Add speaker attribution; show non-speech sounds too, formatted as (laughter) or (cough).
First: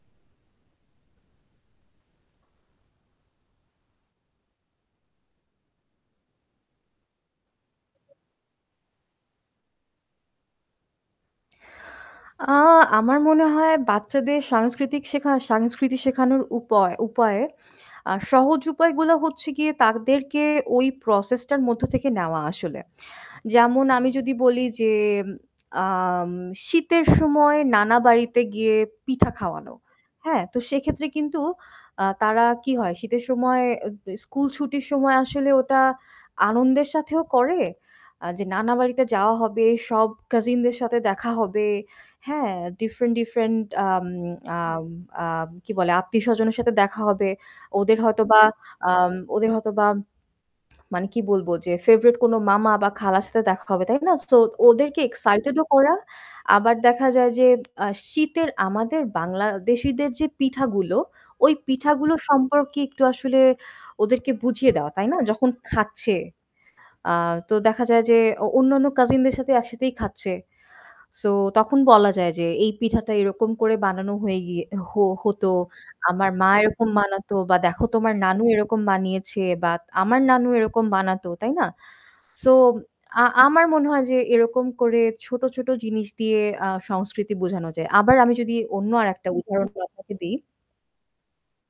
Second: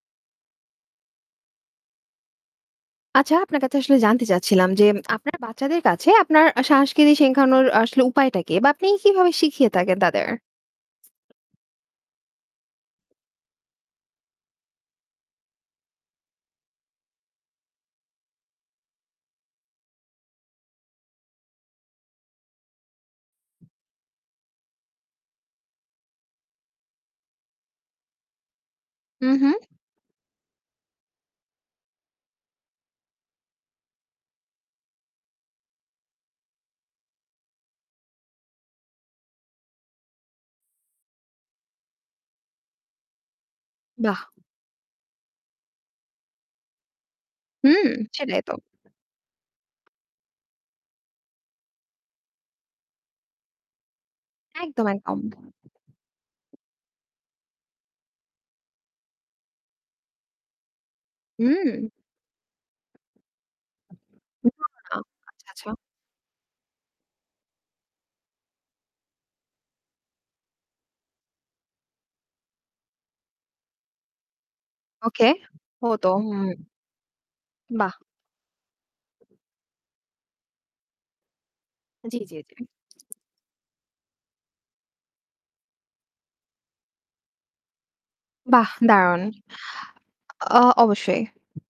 Speaker 1: আচ্ছা, আপনার কাছে আসলে জানতে চাচ্ছিলাম যে আপনার বাচ্চাদের কাছে আপনার সাংস্কৃতি শেখানোর আসলে উপায়টা কি বা আপনি কিভাবে শিখিয়ে থাকেন তাদের?
Speaker 2: আ আমার মনে হয় বাচ্চাদের সাংস্কৃতিক শেখা সাংস্কৃতি শেখানোর উপয় উপায়ে আর সহজ উপায়গুলো হচ্ছে গিয়ে তাদেরকে ওই process টার মধ্য থেকে নেওয়া আসলে। যেমন আমি যদি বলি যে, আম শীতের সময় নানা বাড়িতে গিয়ে
Speaker 1: হু,
Speaker 2: পিঠা
Speaker 1: হু।
Speaker 2: খাওয়ানো, হ্যাঁ? তো সেক্ষেত্রে কিন্তু আ তারা কি হয়? শীতের সময় দে স্কুল ছুটির সময় আসলে ওটা আনন্দের সাথেও করে আ যে নানা বাড়িতে যাওয়া হবে, সব কাজিনদের সাথে দেখা হবে। হ্যাঁ, ডিফরেন্ট different আম
Speaker 1: বাহ!
Speaker 2: আম আ কি বলে? আত্মীয়-স্বজনের সাথে দেখা হবে।
Speaker 1: হুম।
Speaker 2: ওদের হয়তোবা
Speaker 1: সেটাই তো।
Speaker 2: আম ওদের হয়তোবা মানে কি বলবো? যে favourite কোনো মামা বা খালার সাথে দেখা হবে। তাই না? সো
Speaker 1: একদম,
Speaker 2: ওদেরকে
Speaker 1: একদম।
Speaker 2: excited ও করা। আবার দেখা যায় যে, আ শীতের আমাদের বাংলাদেশীদের যে পিঠাগুলো, ওই
Speaker 1: হুম।
Speaker 2: পিঠাগুলো সম্পর্কে একটু আসলে ওদেরকে
Speaker 1: (unintelligible)
Speaker 2: বুঝিয়ে দেওয়া।
Speaker 1: আচ্ছা,
Speaker 2: তাই না? যখন
Speaker 1: আচ্ছা।
Speaker 2: খাচ্ছে আ তো দেখা যায় যে অ অন্যান্য কাজিনদের সাথে একসাথেই খাচ্ছে। সো তখন বলা যায় যে, "এই পিঠাটা এরকম করে বানানো হয়ে গিয়ে হ
Speaker 1: ওকে।
Speaker 2: হতো।
Speaker 1: হতো।
Speaker 2: আমার মা
Speaker 1: হুম।
Speaker 2: এরকম বানাতো বা দেখো
Speaker 1: বাহ!
Speaker 2: তোমার নানু এরকম বানিয়েছে বা আমার নানু এরকম বানাতো।" তাই না?
Speaker 1: জ্বী, জ্বী,
Speaker 2: সো
Speaker 1: জ্বী।
Speaker 2: আ আমার মনে হয় যে এরকম করে ছোট, ছোট জিনিস দিয়ে আ সংস্কৃতি বোঝানো যায়। আবার আমি যদি
Speaker 1: বাহ!
Speaker 2: অন্য
Speaker 1: দারুণ।
Speaker 2: আরেকটা উদাহরণ আপনাকে দিই।
Speaker 1: আ অবশ্যই।